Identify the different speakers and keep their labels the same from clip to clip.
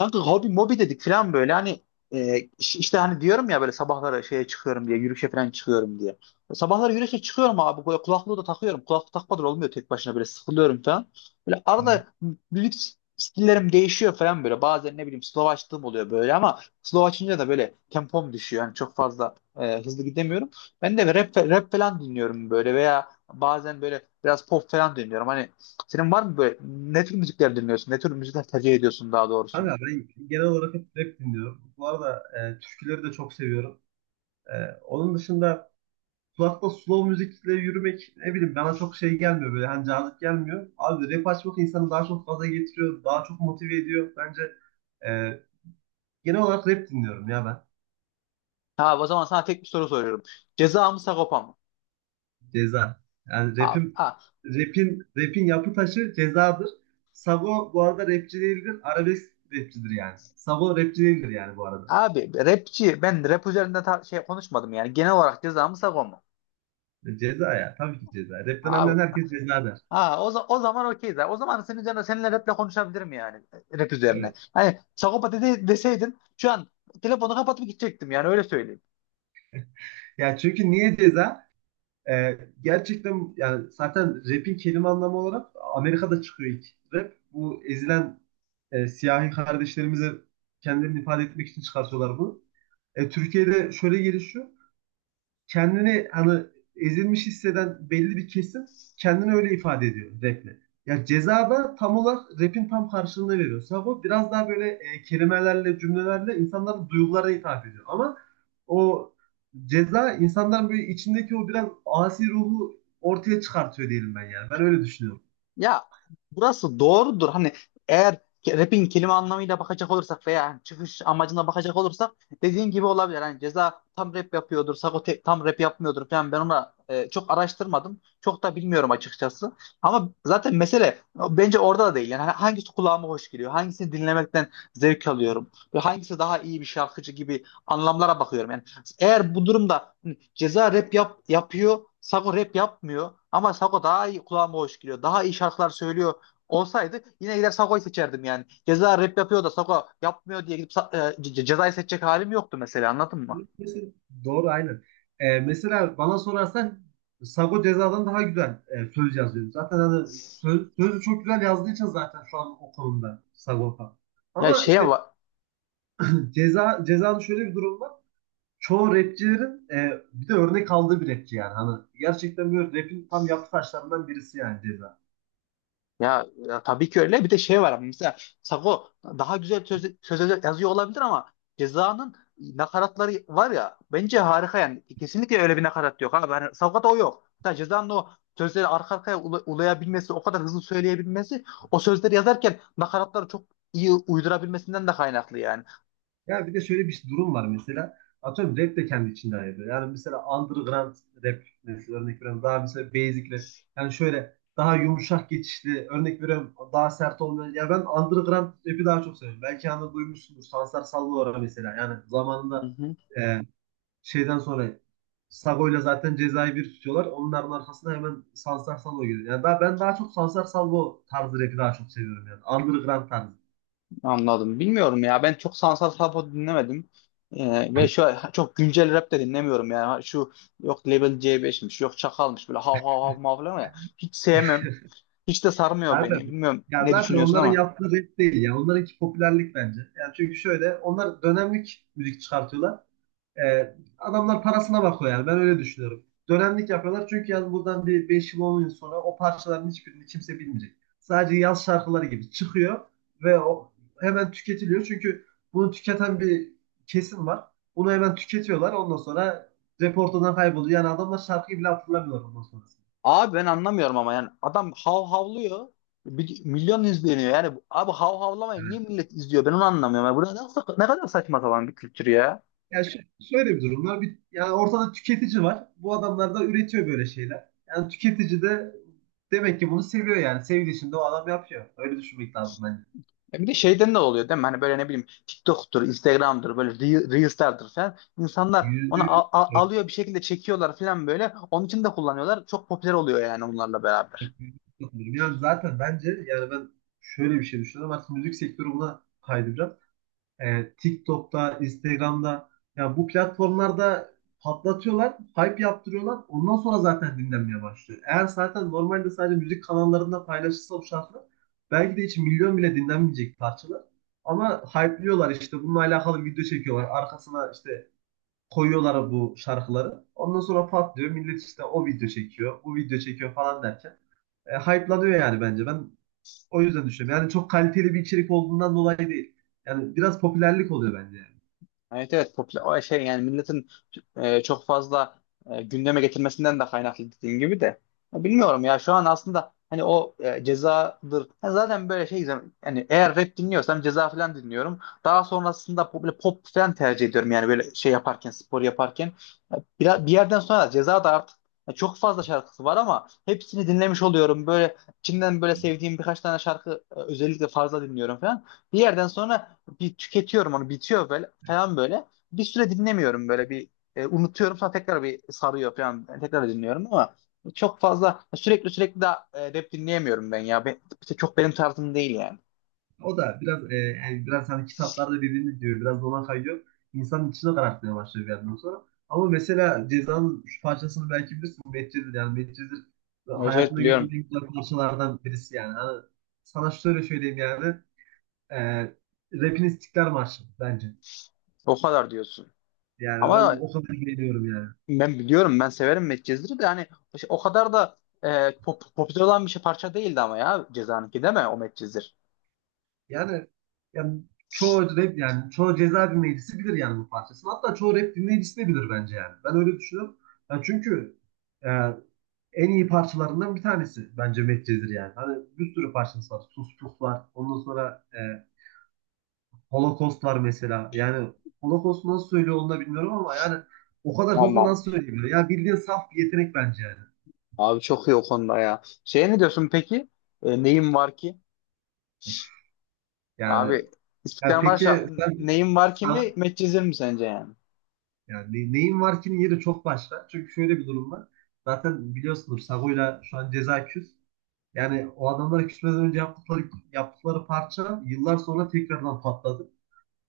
Speaker 1: Kanka hobi mobi dedik falan böyle hani işte hani diyorum ya böyle sabahları şeye çıkıyorum diye yürüyüşe falan çıkıyorum diye. Sabahları yürüyüşe çıkıyorum abi böyle kulaklığı da takıyorum. Kulaklık takmadan olmuyor tek başına böyle sıkılıyorum falan. Böyle
Speaker 2: Evet.
Speaker 1: arada müzik stillerim değişiyor falan böyle. Bazen ne bileyim slow açtığım oluyor böyle ama slow açınca da böyle tempom düşüyor. Yani çok fazla hızlı gidemiyorum. Ben de rap falan dinliyorum böyle veya bazen böyle biraz pop falan dinliyorum. Hani senin var mı böyle ne tür müzikler dinliyorsun? Ne tür müzikler tercih ediyorsun daha doğrusu?
Speaker 2: Kanka ben genel olarak hep rap dinliyorum. Bu arada türküleri de çok seviyorum. E, onun dışında kulakta slow müzikle yürümek ne bileyim bana çok şey gelmiyor böyle hani cazip gelmiyor. Abi rap açmak insanı daha çok gaza getiriyor, daha çok motive ediyor. Bence e, genel olarak rap dinliyorum ya ben.
Speaker 1: Abi o zaman sana tek bir soru soruyorum. Ceza mı Sagopa mı?
Speaker 2: Ceza. Yani
Speaker 1: Abi,
Speaker 2: rapim,
Speaker 1: a-
Speaker 2: rapin, rapin yapı taşı cezadır. Sabo bu arada rapçi değildir, arabesk rapçidir yani. Sabo rapçi değildir yani bu arada.
Speaker 1: abi rapçi ben rap üzerinde konuşmadım yani. Genel olarak ceza mı Sagopa mı?
Speaker 2: Ceza ya. Tabii ki ceza. Rapten
Speaker 1: Abi
Speaker 2: anlayan herkes ceza der.
Speaker 1: o zaman okeyiz abi. O zaman senin üzerine seninle raple konuşabilirim yani. Rap üzerine.
Speaker 2: Evet.
Speaker 1: Hani Sagopa deseydin şu an telefonu kapatıp gidecektim yani öyle söyleyeyim.
Speaker 2: Ya çünkü niye ceza? Ee, gerçekten yani zaten rap'in kelime anlamı olarak Amerika'da çıkıyor ilk rap. Bu ezilen siyahi kardeşlerimize kendilerini ifade etmek için çıkartıyorlar bunu. Türkiye'de şöyle gelişiyor. Kendini hani ezilmiş hisseden belli bir kesim kendini öyle ifade ediyor raple. Ya ceza da tam olarak rapin tam karşılığını veriyor. Sabo biraz daha böyle kelimelerle, cümlelerle insanların duygularına hitap ediyor. Ama o ceza insanların böyle içindeki o biraz asi ruhu ortaya çıkartıyor diyelim ben yani. Ben öyle düşünüyorum.
Speaker 1: Ya burası doğrudur. Hani eğer rap'in kelime anlamıyla bakacak olursak veya hani çıkış amacına bakacak olursak dediğin gibi olabilir. Hani Ceza tam rap yapıyordur, Sago tam rap yapmıyordur falan. Ben ona çok araştırmadım. Çok da bilmiyorum açıkçası. Ama zaten mesele bence orada da değil. Yani hani hangisi kulağıma hoş geliyor? Hangisini dinlemekten zevk alıyorum? Ve hangisi daha iyi bir şarkıcı gibi anlamlara bakıyorum. Yani eğer bu durumda hani Ceza rap yapıyor. Sago rap yapmıyor. Ama Sago daha iyi kulağıma hoş geliyor. Daha iyi şarkılar söylüyor olsaydı yine gider Sago'yu seçerdim yani. Ceza rap yapıyor da Sago yapmıyor diye gidip cezayı seçecek halim yoktu mesela anladın mı?
Speaker 2: Mesela- Doğru aynen. Mesela bana sorarsan Sago Ceza'dan daha güzel söz yazıyor. Zaten hani sözü çok güzel yazdığı için zaten şu an o konumda Sagopa.
Speaker 1: Ya
Speaker 2: Ama
Speaker 1: şeye
Speaker 2: işte
Speaker 1: va-
Speaker 2: Ceza'nın şöyle bir durum var. Çoğu rapçilerin bir de örnek aldığı bir rapçi yani. Hani gerçekten böyle rapin tam yapı taşlarından birisi yani Ceza.
Speaker 1: Ya, ya tabii ki öyle. Bir de şey var ama mesela Sago daha güzel sözler yazıyor olabilir ama Ceza'nın nakaratları var ya bence harika yani. Kesinlikle öyle bir nakarat yok abi. Hani Sago'da o yok. Hatta Ceza'nın o sözleri arka arkaya ulayabilmesi, o kadar hızlı söyleyebilmesi, o sözleri yazarken nakaratları çok iyi uydurabilmesinden de kaynaklı yani.
Speaker 2: Ya bir de şöyle bir durum var mesela. Atıyorum rap de kendi içinde ayrılıyor. Yani mesela underground rap mesela örnek veriyorum. Daha mesela basic rap. Yani şöyle daha yumuşak geçişli örnek veriyorum. Daha sert olmayan. Ya ben underground rap'i daha çok seviyorum. Belki anda duymuşsundur. Sansar Salvatore mesela. Yani zamanında e, şeyden sonra Sago'yla zaten cezayı bir tutuyorlar. Onların arkasına hemen Sansar Salvo geliyor. Yani daha, ben daha çok Sansar Salvo tarzı rap'i daha çok seviyorum yani. Underground tarzı.
Speaker 1: Anladım. Bilmiyorum ya. Ben çok sanatsal rap dinlemedim. Ve şu çok güncel rap de dinlemiyorum yani. Şu yok Level C5'miş, yok Çakal'mış böyle hav hav hav mav falan ya. Hiç sevmem. Hiç de sarmıyor
Speaker 2: Zaten
Speaker 1: beni. Bilmiyorum
Speaker 2: ya
Speaker 1: ne
Speaker 2: zaten
Speaker 1: düşünüyorsun
Speaker 2: onların
Speaker 1: ama.
Speaker 2: yaptığı rap değil ya. Onlarınki popülerlik bence. Yani çünkü şöyle onlar dönemlik müzik çıkartıyorlar. Adamlar parasına bakıyor yani ben öyle düşünüyorum. Dönemlik yapıyorlar çünkü yani buradan bir 5 yıl 10 yıl sonra o parçaların hiçbirini kimse bilmeyecek. Sadece yaz şarkıları gibi çıkıyor ve o hemen tüketiliyor. Çünkü bunu tüketen bir kesim var. Bunu hemen tüketiyorlar. Ondan sonra rap ortadan kayboluyor. Yani adamlar şarkıyı bile hatırlamıyorlar ondan sonrasında.
Speaker 1: Abi ben anlamıyorum ama yani adam hav havlıyor. Milyon izleniyor yani. Abi hav havlamayı niye millet izliyor? Ben onu anlamıyorum. Yani bu ne kadar saçma sapan bir kültür ya.
Speaker 2: Ya şu- şöyle bir durum var. Bir, yani ortada tüketici var. Bu adamlar da üretiyor böyle şeyler. Yani tüketici de demek ki bunu seviyor yani. Sevdiği için de o adam yapıyor. Öyle düşünmek lazım bence.
Speaker 1: Ya bir de şeyden de oluyor değil mi? Hani böyle ne bileyim TikTok'tur, Instagram'dır, böyle Reels'lerdir falan. İnsanlar
Speaker 2: Yüzde
Speaker 1: onu
Speaker 2: yüz
Speaker 1: al- al-
Speaker 2: evet,
Speaker 1: alıyor bir şekilde çekiyorlar falan böyle. Onun için de kullanıyorlar. Çok popüler oluyor yani onlarla
Speaker 2: evet,
Speaker 1: beraber.
Speaker 2: yüzde yüz katılıyorum. Yani zaten bence yani ben şöyle bir şey düşünüyorum. Artık müzik sektörü buna kaydıracak. TikTok'ta, Instagram'da ya bu platformlarda patlatıyorlar, hype yaptırıyorlar. Ondan sonra zaten dinlenmeye başlıyor. Eğer zaten normalde sadece müzik kanallarında paylaşılsa bu şarkılar belki de hiç milyon bile dinlenmeyecek parçalar. Ama hype'lıyorlar işte bununla alakalı video çekiyorlar. Arkasına işte koyuyorlar bu şarkıları. Ondan sonra patlıyor. Millet işte o video çekiyor, bu video çekiyor falan derken hype'lanıyor yani bence. Ben o yüzden düşünüyorum. Yani çok kaliteli bir içerik olduğundan dolayı değil. Yani biraz popülerlik oluyor bence yani.
Speaker 1: Evet, evet, popüler o şey yani milletin çok fazla gündeme getirmesinden de kaynaklı dediğin gibi de. Ya bilmiyorum ya şu an aslında hani o cezadır. Ha, zaten böyle şey, yani eğer rap dinliyorsam ceza falan dinliyorum, daha sonrasında böyle pop falan tercih ediyorum yani böyle şey yaparken, spor yaparken. Ya bir yerden sonra ceza da artık, ya çok fazla şarkısı var ama hepsini dinlemiş oluyorum, böyle içinden böyle sevdiğim birkaç tane şarkı özellikle fazla dinliyorum falan, bir yerden sonra bir tüketiyorum onu, bitiyor böyle falan böyle. Bir süre dinlemiyorum böyle bir unutuyorum, sonra tekrar bir sarıyor falan yani tekrar dinliyorum ama çok fazla sürekli de rap dinleyemiyorum ben ya. İşte çok benim tarzım değil yani.
Speaker 2: O da biraz yani biraz hani kitaplarda dediğiniz diyor, biraz da ona kayıyor. İnsanın içine karartmaya başlıyor bir yerden sonra. Ama mesela Ceza'nın şu parçasını belki bilirsin. Medcezir yani Medcezir
Speaker 1: Evet, evet,
Speaker 2: hayatımda gördüğüm
Speaker 1: biliyorum.
Speaker 2: en güzel parçalardan birisi yani. Hani sana şöyle söyleyeyim yani. E, Rap'in İstiklal Marşı bence.
Speaker 1: O kadar diyorsun.
Speaker 2: Yani ben
Speaker 1: Ama
Speaker 2: o kadar beğeniyorum yani.
Speaker 1: ben biliyorum, ben severim Medcezir'i de, hani işte o kadar da popüler olan bir parça değildi ama, ya Ceza'nınki değil mi o Medcezir?
Speaker 2: Yani, yani çoğu rap yani çoğu ceza dinleyicisi bilir yani bu parçasını. Hatta çoğu rap dinleyicisi de bilir bence yani. Ben öyle düşünüyorum. Yani çünkü e, en iyi parçalarından bir tanesi bence Medcezir yani. Hani bir sürü parçası var. Sus Pus var. Ondan sonra Holocaust var mesela. Yani Holocaust nasıl söylüyor onu da bilmiyorum ama yani o kadar hızlı
Speaker 1: Aman
Speaker 2: nasıl söyleyebilir? Ya bildiğin saf bir yetenek bence yani.
Speaker 1: abi çok iyi o konuda ya. Şey ne diyorsun peki? Neyim var ki?
Speaker 2: Yani,
Speaker 1: Abi
Speaker 2: yani
Speaker 1: İstiklal Marşı
Speaker 2: peki sen,
Speaker 1: neyin var
Speaker 2: sen
Speaker 1: kimi medcezir mi sence yani?
Speaker 2: Neyin var ki'nin yeri çok başka. Çünkü şöyle bir durum var. Zaten biliyorsunuz Sago'yla şu an ceza küs. Yani o adamlara küsmeden önce yaptıkları parça yıllar sonra tekrardan patladı.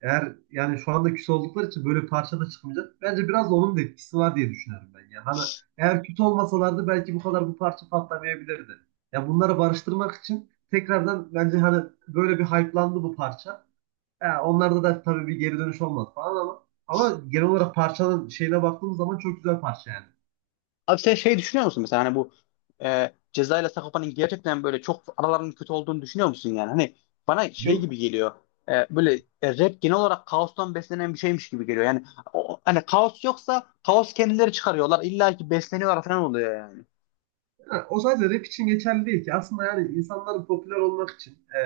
Speaker 2: Eğer yani şu anda küs oldukları için böyle bir parça da çıkmayacak. Bence biraz da onun da etkisi var diye düşünüyorum ben. Yani hani eğer kötü olmasalardı belki bu kadar bu parça patlamayabilirdi. Ya bunları barıştırmak için tekrardan bence hani böyle bir hype'landı bu parça. Ya onlarda da tabii bir geri dönüş olmaz falan ama ama genel olarak parçanın şeyine baktığımız zaman çok güzel parça yani.
Speaker 1: Abi sen şey düşünüyor musun mesela hani bu Ceza ile Sagopa'nın gerçekten böyle çok aralarının kötü olduğunu düşünüyor musun yani? Hani bana şey
Speaker 2: Yok.
Speaker 1: gibi geliyor, böyle rap genel olarak kaostan beslenen bir şeymiş gibi geliyor. Yani hani kaos yoksa kaos kendileri çıkarıyorlar illa ki, besleniyorlar falan oluyor yani.
Speaker 2: Ha, o sadece rap için geçerli değil ki. Aslında yani insanların popüler olmak için,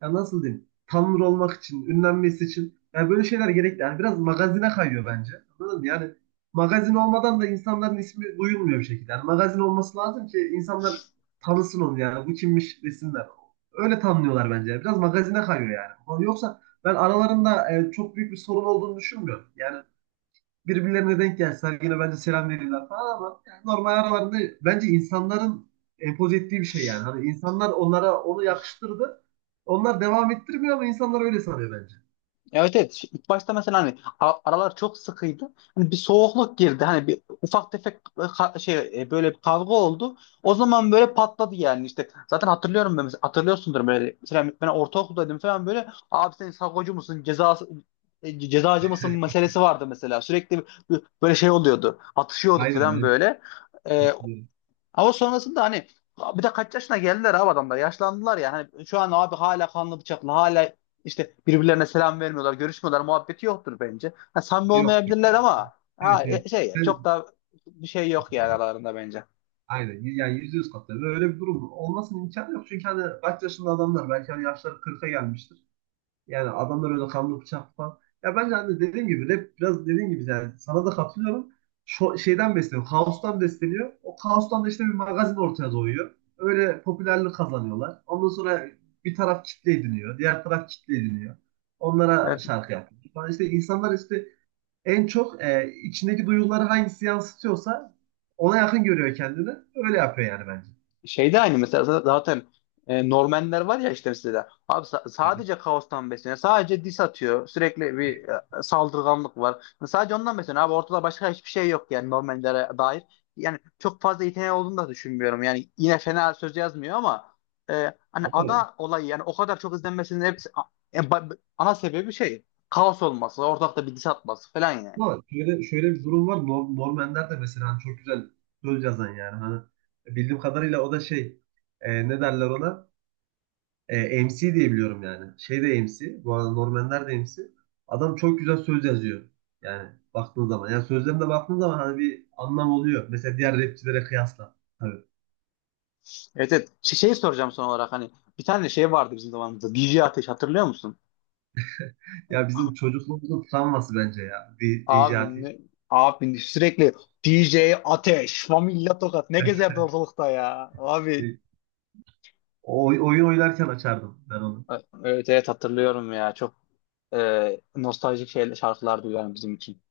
Speaker 2: ya nasıl diyeyim, tanınır olmak için, ünlenmesi için yani böyle şeyler gerekli. Yani biraz magazine kayıyor bence. Anladın mı? Yani magazin olmadan da insanların ismi duyulmuyor bir şekilde. Yani magazin olması lazım ki insanlar tanısın onu yani. Bu kimmiş desinler. Öyle tanınıyorlar bence. Biraz magazine kayıyor yani. Yoksa ben aralarında çok büyük bir sorun olduğunu düşünmüyorum. Yani birbirlerine denk gelseler yine bence selam verirler falan ama yani normal aralarında bence insanların empoze ettiği bir şey yani. Hani insanlar onlara onu yakıştırdı. Onlar devam ettirmiyor ama insanlar öyle sanıyor bence.
Speaker 1: Evet, evet. İlk başta mesela hani aralar çok sıkıydı. Hani bir soğukluk girdi. Hani bir ufak tefek böyle bir kavga oldu. O zaman böyle patladı yani işte. Zaten hatırlıyorum ben mesela, hatırlıyorsundur böyle. Mesela ben ortaokuldaydım falan böyle. Abi sen sakocu musun? Cezacı mısın meselesi vardı mesela. Sürekli böyle şey oluyordu. Atışıyorduk
Speaker 2: Aynen
Speaker 1: falan
Speaker 2: aynen.
Speaker 1: böyle. E, ama sonrasında hani bir de kaç yaşına geldiler abi adamlar. Yaşlandılar ya. Hani şu an abi hala kanlı bıçaklı, hala işte birbirlerine selam vermiyorlar, görüşmüyorlar. Muhabbeti yoktur bence. Ha, samimi
Speaker 2: Yok.
Speaker 1: olmayabilirler ama
Speaker 2: Evet, evet.
Speaker 1: çok
Speaker 2: Ben-
Speaker 1: da bir şey yok yani aralarında bence.
Speaker 2: Aynen. Yani yüzde yüz katılıyorum. Öyle bir durum olmasının imkanı yok. Çünkü hani kaç yaşında adamlar belki hani yaşları kırk'a gelmiştir. Yani adamlar öyle kanlı bıçak falan. Ya bence hani dediğim gibi rap biraz dediğim gibi yani sana da katılıyorum. Şeyden besleniyor. Kaostan besleniyor. O kaostan da işte bir magazin ortaya doğuyor. Öyle popülerlik kazanıyorlar. Ondan sonra bir taraf kitle ediniyor. Diğer taraf kitle ediniyor. Onlara
Speaker 1: Evet.
Speaker 2: şarkı yapıyor. Falan işte insanlar işte en çok içindeki duyguları hangisi yansıtıyorsa ona yakın görüyor kendini. Öyle yapıyor yani bence.
Speaker 1: Şeyde aynı mesela zaten, Normanler var ya işte mesela abi sa-
Speaker 2: Yani,
Speaker 1: sadece kaostan besleniyor. Sadece dis atıyor. Sürekli bir saldırganlık var. Sadece ondan besleniyor. Abi ortada başka hiçbir şey yok yani Normanlere dair. Yani çok fazla yeteneği olduğunu da düşünmüyorum. Yani yine fena söz yazmıyor ama hani
Speaker 2: anladın mı?
Speaker 1: ada olayı yani o kadar çok izlenmesinin hepsi a- e, ba- ana sebebi şey, kaos olması, ortalıkta bir dis atması falan yani.
Speaker 2: Ama şöyle bir durum var. Norm Ender de mesela hani çok güzel söz yazan yani. Hani bildiğim kadarıyla o da şey ne derler ona? MC diye biliyorum yani. Şey de MC. Bu arada Norm Ender de MC. Adam çok güzel söz yazıyor. Yani baktığın zaman. Yani sözlerine baktığın zaman hani bir anlam oluyor. Mesela diğer rapçilere kıyasla. Tabii.
Speaker 1: Evet, evet. Şeyi soracağım son olarak, hani bir tane şey vardı bizim zamanımızda. DJ Ateş hatırlıyor musun?
Speaker 2: Ya bizim çocukluğumuzun travması bence ya. DJ
Speaker 1: Abi
Speaker 2: Ateş.
Speaker 1: ne, abi sürekli DJ Ateş, Familya Tokat ne gezerdi ortalıkta ya. Abi
Speaker 2: E, oyun oynarken açardım ben onu.
Speaker 1: evet, evet, hatırlıyorum ya. Çok nostaljik şeyler, şarkılar duyuyorum bizim için.